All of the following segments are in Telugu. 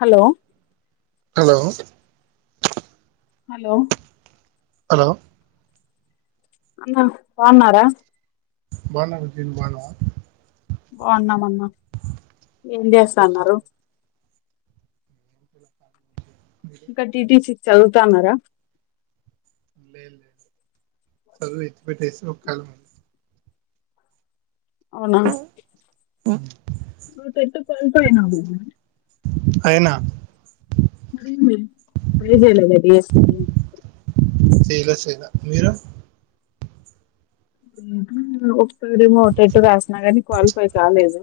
హలో హలో హలో హలో అన్న బాగున్నారా బాగున్నా బుజ్జి ను బాగున్నావా బాగున్నాం అన్నా ఏం చేస్త న్నారు? ఉ గడ్డి దీసి చదువుతాన్నారా? లేదు లే చదువు విడిచిపెట్టేసి ఒక కళ మ అవునా ను పెట్టు తల పై నాది అయినా మరే చే లేదా డియస్పి కి చేయలే చేయలే మీరు [unintelligible] రిమో టెట్టు రాసిన కానీ క్వాలిఫై కాలేదు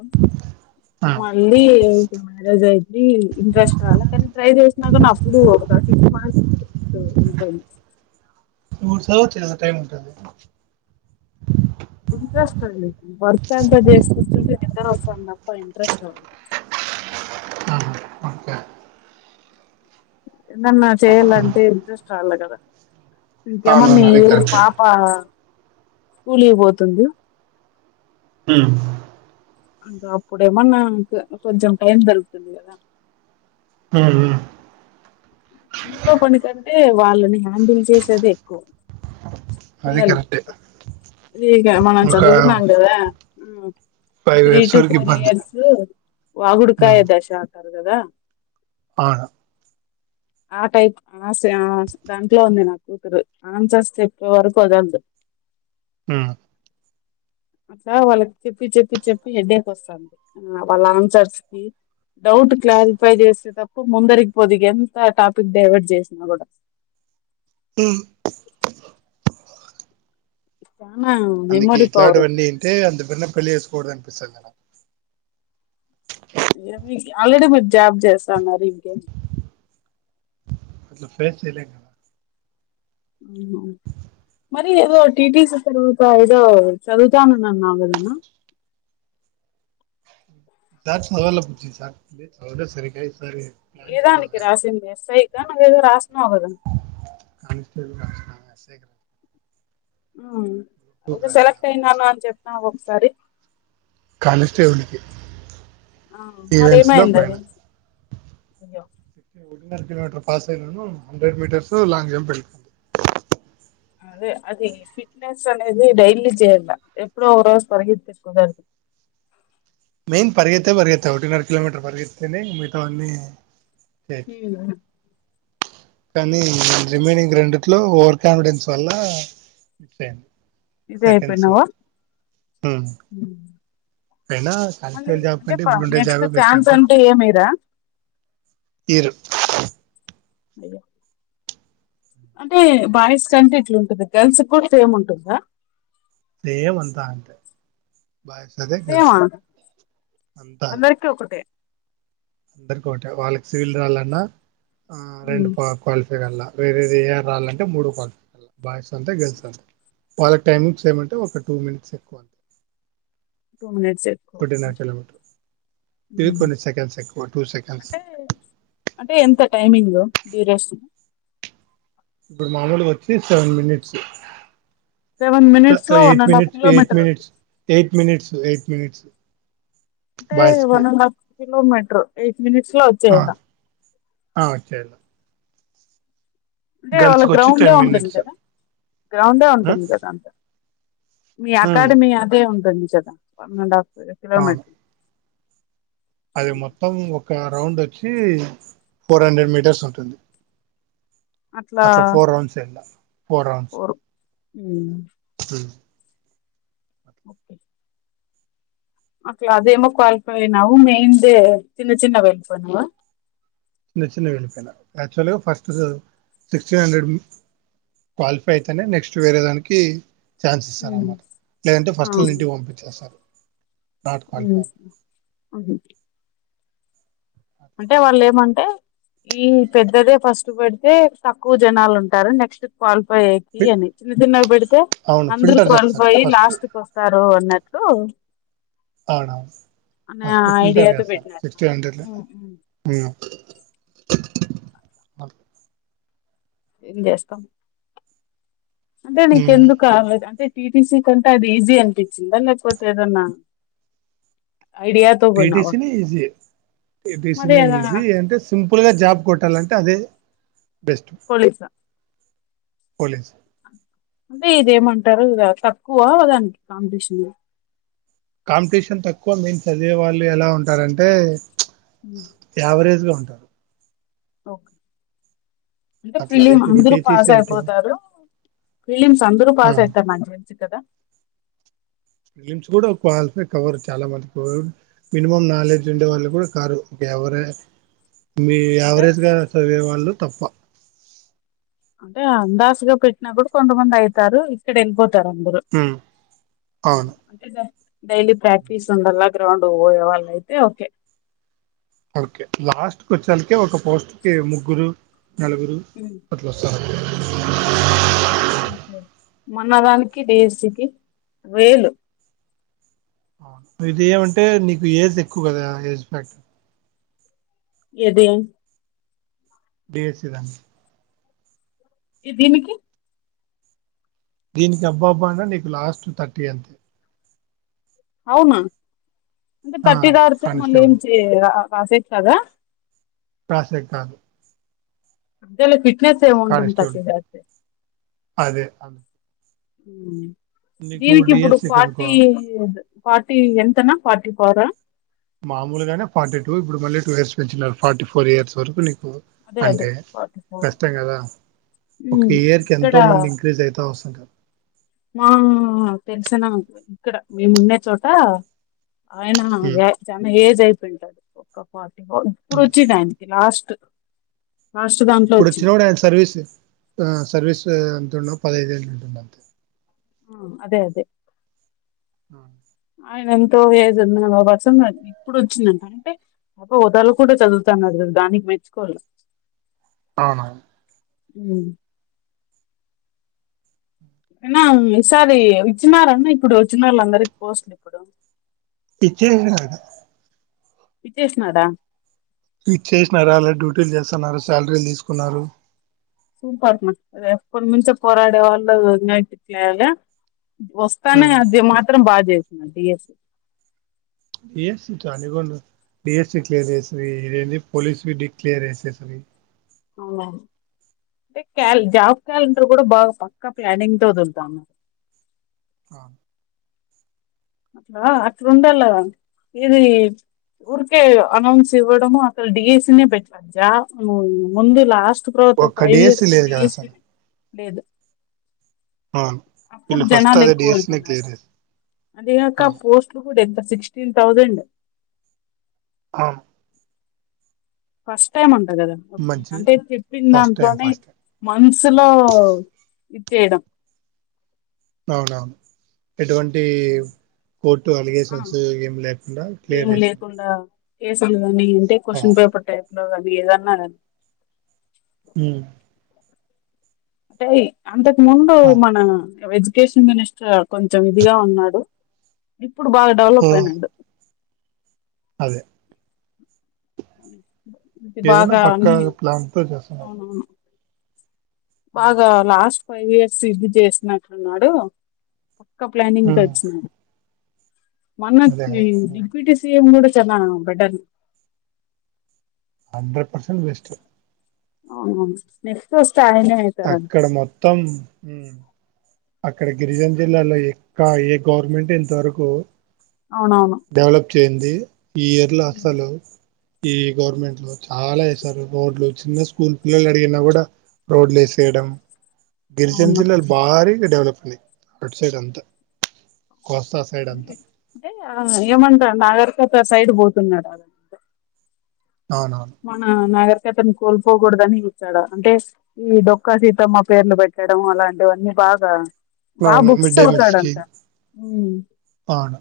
ఆ మళ్ళీ మ్యారేజ్ అయి ఇ ఇంట్రెస్ట్ రాలే కానీ ట్రై చేసినాగుణ అప్పుడు ఒక సిక్స్ మంత్స్ సయి చుశా చాలా టైం ఉంటది ఇంట్రెస్ట్ అండి వర్క్ అంటే జస్ట్ కూర్చుంటే నిద్ర వస్తాంది తప్ప ఇంట్రెస్ట్ రాదు ఆహా ఓకే ఎద్దన్న చేయాలంటే ఇంట్రెస్ట్ రాలకదా ఇంకేమన్నా అవునవును ఈ అది ఇయర్ కరెక్టే పాపా స్కూల్ కి పోతుంది హ్మ అంటే అప్పుడేమన్న కొంచెం టైం దోరుకుతుంది కదా హా హా ఇంట్లో పని కంటే వాళ్ళని హ్యాండిల్ చేసేదే ఎక్కువ అది పిల్లలు కరెక్టే లేకే మనం ఒక చదువుకున్నాం కదా ఆ ఫైవ్ త్రీ ఇయర్స్ టు వరకు ఫోర్ ఇబ్బంది ఇయర్స్ వగుడుకాయ దశా [unintelligible] గదా ఆవును ఆ టైప్ ఆ ఆ దాంట్లో ఉంది నా కూతురు ఆన్సర్స్ చెప్పే వరకు వదలదు హ అట్లా వాళ్ళకి చెప్పి చెప్పి చెప్పి హడ్డేక్ వస్తాంది వాళ్ళ ఆన్సర్స్ కి డౌట్ క్లారిఫై చేసే తప్ప ముందరిగిపోదు ఎంత టాపిక్ డైవర్ట్ చేసినా కూడా అ చానా అందుకె మెమొరీ పవర్ ఎట్లాంటివన్నీ ఉంది వింటే అంత బిరిన పెళ్ళ చెస్ కూడుద అనిపిస్తది మేడమ్ ఏమి ఆల్రెడీ మీరు జాబ్ చేస్తన్నారు ఇంకేమ అట్లా ఫేక్ చేయలేం కదా అవును మరి ఏదో టీటీసీ తర్వాత ఏదో చదువుతాననవ్ కదా అన్న సార్ చదవాలా బుజ్జి సార్ చదవాలే సరిగా ఈసారి ప్లాన్ చేయాలి ఏదానికి ఒకవేళ రాసింది ఎస్ ఐ క నువ్వు ఏదో రాసినవు కదా కానిస్టేబుల్ రాసిన [unintelligible] హ్మ టూకి ఏదో రాసిన సెలెక్ట్ అయినను అని చెప్ప నా ఒకసారి కానిస్టేబుల్ కి ఆ మరిఎమైంది అది య్యో ఒ కిలోమీటర్ పాస్ అయినను హండ్రెడ్ మ మీటర్స్ లాంగ్ జంప్ వెకంది అదే అది ఫిట్నెస్ అనేది డెలీ చేయ ఎప్పుడగతే కుదదు మెయిన్ పరిగెతే పరిగెతే ఒకర్టీన్ ఆర్ కిలోమీటర్ పరిగెతేనే మితా అన్నీ చేయొచ్చు హ్మ్మ్ కానీ రిమైనింగ్ రెండిట్లో ఓవర్ కాన్ఫిడెన్స్ వల్ల ఇస్ అయింది సెకండ్స్ లో ఇదేపోన్నావా పనా కానిస్టేబుల్ల్ జాబ్ కంటే బ్లూంటైల్ జాబే బెస్ట్ ఛాన్స్ అనుకో అంటే ఏమిరా తీరు అ అంటే బాయ్స్ కంటే ఇట్లాంటుంది గర్ల్స్ కూడా సేమ్ ఉంటుందా సేమందాంట సే అందరికి ఒకటే అందరికోట వాళ్ళకి సివిల్ రాళ్ాలన్నా ఆ రెండు పాాలి వేరే ఏ రాాలంటే మూడో కా బాయస్ అంతే గర్ల్స్ అంతాే వాళ్ళ టైమింగ్స్ ఏమంటే ఒక టూ మినిట్స్ ఎక్కువ అంతా టూ మినిట్స్ ఎక్కువ ఫటి కిలోమీటర్ ఇవి కొన్ని సెకండ్ స అంటే అంటే ఎంత టైమి క్యూరస్ ఇప్పుడు మామూలుకి వచ్చి సెవెన్ మినిట్స్ సెవెన్ మినిట్స్ లో one eight and half minutes eight kilometre minutes eight minutes a minutes అంటే బాయ్స్ కి వనడ కిలోమీటర్ మినిట్స్ లో వచ్చాయద ఆ చేేలే అంటే వాళ్ళ వచ్చి టెన్ గ్రౌండడ్ ఉంటుంది మినిట్స్ కదా గ్రౌండే ఉంటుంది కదా అంత మీ అకాడమీ అదే ఉంట వన్ అండ్ ఆఫ్ అవును కిలోమీటర్ అది మొత్తం ఒక గ్రౌండ్ వచ్చి ఫోర్ హండ్రెడ్ మీటర్స్ ఉంటుంది అట్లా ఫోర్ రౌండ్స్ వేయాల ఫోర్ రౌండ్స్ ఉ [inaudible] ముప్పై అట్ల అదేమో క్వాలిఫై అయినావు మెయిన్దే చిన్న చిన్న వెల్పోయినావా చిన్న చిన్న వెళ్ళిపెళ్ళ. యాక్చువల్గా ఫస్ట్ సిక్స్టీన్ హండ్రెడ్ మీ క్వాలిఫై అయితేనే. నెక్స్ట్ వేరే దానికి. ఛాన్స్ ఇస్తారనమాట లేదంటే ఫస్ట్ల్న్నీ ఇంటికి పంపించేస్తారు. నాట్ ఉహ్ క్వాలిఫై హు అదే అంటే వాళ్ళు ఏమంటే. ఈ పెద్దదే ఫస్ట్ పెడితే తక్కువ జనాలు ఉంటారు. నెక్స్ట్ క్వాలీ ఫైకి అని చిన్న చిన్నగా పెడితే అవును అందరూ ఫిల్టర్ చేస్తారు కోల్పోయి. ఫస్ట్ లాస్ట్కి వస్తారు అన్నట్ టూ అవునావున్ ఫస్ట్ ఫిల్టర్ ఐడియాతో చేస్తారు. పెట్టినారు సిక్స్టీన్ హండ్రెడ్ల ఆహ్ [unintelligible] ఏం జెస్తాం అంటే నీకెందుకు అల్లది అంటే టీ. టీ. సి కంటే అది ఈజీ అనిపించిందా? లేకపోతే ఏదన్నా! ఐడియాతో టీ. టీ. పోయినావా సీనే ఈజీ పి. టీ. మరి సీనే అద ఈజీ అంటే సింపుల్ గా జాబ్ గోట్టాలంటే అదే బెస్టు పోలీసా పోలీస్ అంటే ఇదేమంటారు ఇగ తక్కువ దానికి కాంపిటీషన్ కాంపిటీషన్ తక్కువ. మేన్ చదివే వాళ్ళు ఎలా ఉంటారంటే. యావరేజ్ గా ఉం టారూ ఓకే అంటే అట్లా ఫిలిం ఇప్పుడు అందరుూ టీటీసీ పాస్ అనుకో అయిపోతారు. ఫిలిమ్స్ అందరుూ ఆ పాస్ అయితారు నాకు తెల్సి కదా. ఫిలిమ్స్ కూడా క్వాలిఫై కవరూ. చాలా మందికి మినిమం నాలెడ్జ్ ఉండే వాళ్ళు గూడా కారు. ఒక ఎవరే మీ అంటే యావరేజ్ గా చదివేవాళ్ళు తప్ప అంటే అందాస్ గా పెట్నా కూడా కొంతమంది అయితారు. ఇక్కడ ఏళ్ళిపోత్ తర్ అందరువుమ్ ఉమ్ అవును అంటే డైలీ ప్రాక్టీస్ ఉండల్ల. గ్రౌండ్ పోయే వాళ్ళ అయితే ఓకే ఓకే లాస్ట్ కొచ్చలకే ఒక పోస్ట్ కి ముగ్గురు నలుగురు ఉమ్. అట్లొస్సరు. అంతే మన్నదానికి దేశీకి వేలు అవున్ మీదియ్యామంటే నీకు ఏజ్ ఎక్కువ కదా. ఏజ్ బ్యాక్ట్ ఏది బేసిదాం ఈ దీనికి దీనికి అబ్బా అబ్బా అన్నా నీకు లాస్ట్ థర్టీ అంతే అవునా అంటే ఆ థర్టీ దాటితే మళ్ళీ కానిస్టేబుల్ ఏం చేయలేరా ప్రసెట్ కదా ప్రసెట్ కాదు అంతేలే [inaudible] [inaudible] థర్టీ కానిస్టేబుల్ దాటితే అదే అదే. ఉ నీకు దీనికి ఇప్పుడు డిఎస్సి పార్టీ కనుకో ఇయ్యద్దు ఫార్టీ ఎంతన్న పార్టీఫోర్ హా మామూలుగానే ఫార్టీ టూ ఇప్పుడు మళ్ళీ టూ ఇయర్స్ పెంచినన్నారు ఫార్టీ ఫోర్ ఇయర్స్ వరకు నీకు అదే అదే అంటే ఫార్టీ ఫోర్ కష్టం కదా హ్ ఒక ఇయర్ కి ఇక్కడ ఎంతో మంది ఇంక్రీజ్ అవుతా వస్తుంటారు మా తెలిసిన ఇక్కడ మేము ఉండే చోట ఆయన అదే చాన ఏజ్ అయిత్ పెంటద్దు ఒక పాస్ ఇప ఇప్పుడు వచ్చేది ఆయనకి లాస్ట్ లాస్ట్ దాంట్లో ఇప్పుడు వచ్చిన వచ్చింది కూడా ఆయన సర్వీసు ఆ సర్వీసు ఎంత ఉన్న పది ఐదు యేళ్లు ఉంటుంది అంతే హా అదే అదే ఆ ఆయన ఎంతో ఏజ్ ఉన్న పర్సన్ కూడా ఇప్పుడు వచ్చిందింట అంటే అబ్బా వదలు కూడా చదువుతన్నారు దానికి మెచ్చుకోలా అవునువును హు అన్న ఈసారి ఇచ్చినార అన్న ఇప్పుడు వచ్చినోళ్ళందరికీ అందరికి పోస్టుల ఇప్పుడు ఇచ్చిళ్ళు కదా ఇచ్చేసినదా ఇచ్చేసేసినారు ఆల్రెడీ డ్యూటీలు చేస్తున్నారు శాలరీలు తీసుకున్నారు సూపరన్నా ఎప్పుడు మంచిగా పోరాడే వాళ్ళు [inaudible] వస్తానే అది మాత్రం బాగా చెయ్ నైన్టీ ఇయర్స్ డిఎస్సీ చాలానే ఉన్నాయ్ డీఎస్సీ క్లియర్ చేసేవి ఇదేంది పోలీసువి డిక్లియర్ చేసేవి అవునా అంటే క్యాల్ జాబ్ క్యాలెండర్ కూడా బాగా పక్కా ప్లానింగ్ తో వదులుతున్న ఆ అట్లా అట్లుండలేన్న ఇది ఊరికే అనౌన్స్ ఇవ్వడం అక్కడ డీఎస్సీ నే బెటర్ ఆ జా నువ్వు ముందే లాస్ట్ ర్వాత ఒక్క ఫైవ్ ఇయర్స్ డిఎస్సి లో లేదు కదా డీఎస్పీ అసలు లేేదు అవును వీళ్ళు ఫస్ట్ అదే డీఎస్సీ నే క్లియర్ చేసి అధికాక పోస్టులు చూడు ఎంత సిక్స్టీన్ థౌజండ్ ఆ ఫస్ట్ టైమ్ అన్ ట కదా మంచి అంటే చెప్పిన్ ఫస్ట్ టైం దాంట్లోనే ఫస్ట్ టైం మంత్స్లో ఇద్జేయడం అవునవ్ ఎటువంటి కోర్టు ఆ అలిగేషన్స్ ఏం లేకుండా క్లియర్ చేస్ [unintelligible] మన ఇంటే క్వశ్చన్ పేపర్ టైప్ అది ఏదన్నా గని హ్ ఏయ్ అంత ముందు అదే మన వెజ్ ఎకేషన్ మినిస్టర్ కొంచం ఇదిగా ఉన్నాడు. ఇప్పుడు బాగా డవలప్ ఉమ్ అయినాడు అదే ఇది ఏదైనా బాగా పక్కా అన్ని ప్లాన్ తో చేస్తున్నారు అవునవును. ఉమ్ బాగా లాస్ట్ ఫైవ్ ఇయర్స్ ఇది చేసినట్లున్నాడు. పక్క ప్లానింగ్తో ఉమ్, వచ్చినారు అదే మనకి కదా డిప్యూటీ సిఎం గూడా [inaudible] బెటర్ హండ్రెడ్ పర్సెంట్ బెస్ట్ అవునవును నెక్స్ట్ వస్ అక్కడ మొత్తం అక్కడ గిరిజన జిల్లాలో ఏ ఇంకా ఏ గవర్నమెంట్ ఇంతవరకు అవునవును. చేయంది. ఈ ఇయర్ల అసలు ఈ గవర్నమెంట్లో చాలా ఏసారు. రోడ్లు చిన్న స్కూల్ పిల్లలడిగిన గుడా రోడ్లేసేయడం గిరిజన్ అవును జిల్లాలు భారీ డెవలప్ అయింది అటు సైడ్ అంతా కోస్తా సైడ్ అంటే అంతా ఏం మంటన్ నాగర్ [inaudible] సైడ్ పోతున్నడు. అవునవును మనా నాగ కతను కోల్పోకూడదని చుస్తాడా అంటే ఈ డొక్కా సీతమ్మ పేర్లు పెట్టడం అలాంటివన్నీ బాగా బా అవును బుక్స్ మిడ్ డే మీల్స్ కి చదుతాడంట హు అవును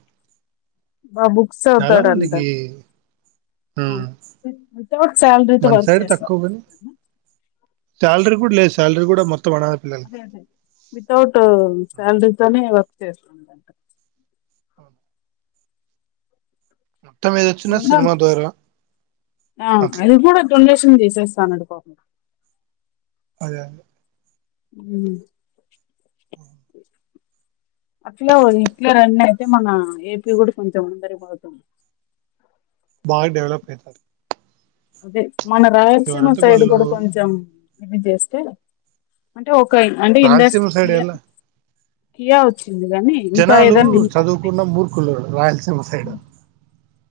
బా బుక్స్ చాలా అవుతాడంట మందికి ఉమ్, వితౌట్ శాలరీతో వర్క్ చేస్తా సాలరీ కూడా లేదు సాలరీ కూడా మొత్ అదే అదే వితౌట్ ఉమ్, సాలరీ తోని వ చేస్తుండంట అవును. మొత్తం ఏదొచ్చినా సినిమా ద్వారా ఆ అట్లా అది కూడా తొందెస్ సింది [inaudible] చేస్తా ఉన్నాడు పాపం అదే అదే హు అట్లా ఇట్లా రండి అంటే మన ఏపీ కూడా కొంచెం ముందరికి పోతుంది బాగా డెవలప్ అయితాంది అదే మన రాయలసీమ సైడ్ వాళ్ళు కూడా కొంచెం ఏ జెస్తే అంటే ఓక్ ైన్ అంటే ఇండస్టి రాయలసీమ సైడ్ ఎలా అని యావచ్చు జనాలు చదువుకున్న మూర్కులు రాయలసీమ సైడ్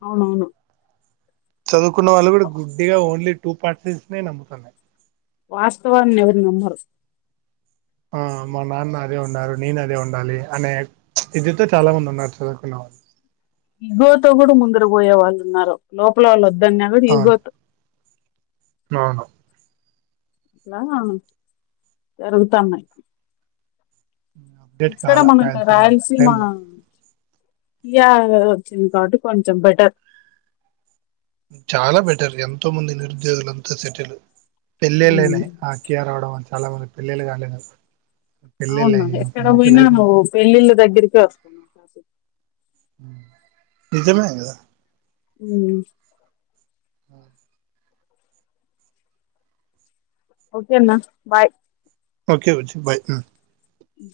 అవునవును చదువుకున్న వాళ్ళు కూడా గుడ్డిగా ఓన్లీ టూ పార్సెన్స్ నే నమ్ముతున్నాయి వాస్తవాన్ని ఎవరు నమ్మరు ఆ మా నాన్న అదే ఉన్నారు నేను అదే ఉండాలి అనే ఇదితో చాలా మంది ఉన్నారు చదువుకున్న వాళ్ళు దిగువతో కూడా ముంద పోయే వాళ్ళు ఉన్నారు లోపల్లోళ్ళ దాన్న కూడ అవును ఇగో తో అవును అట్లా జరుగుతాన్నాయి అప్డేట్ ఇక్కడ కాల మనకి రాయలసీమ టైం పీయా వచ్చింది కాబట్టి కొంచం బెటర్ చాలా బెటర్ ఎంతో మంది నిరుద్యోగులంతా సెటిల్ పెళ్ళిలైనై ఆకియా రావటం వళ్ళే చాలా మందికి పెళ్ళళ్లు కాలేదు పెళ్ళిళ్ళు అవునా అయ్యి ఒక ఎక్కడ మంచి పోయినా లైఫ్ నువ్వు పెళ్ళిళ్ళ దగ్గరికే వస్ త మాససి నిజమే కదా ఉ ఆ ఓకే అన్న బాయ్ ఓకే బుజ్జి బాయ్ రా ఇ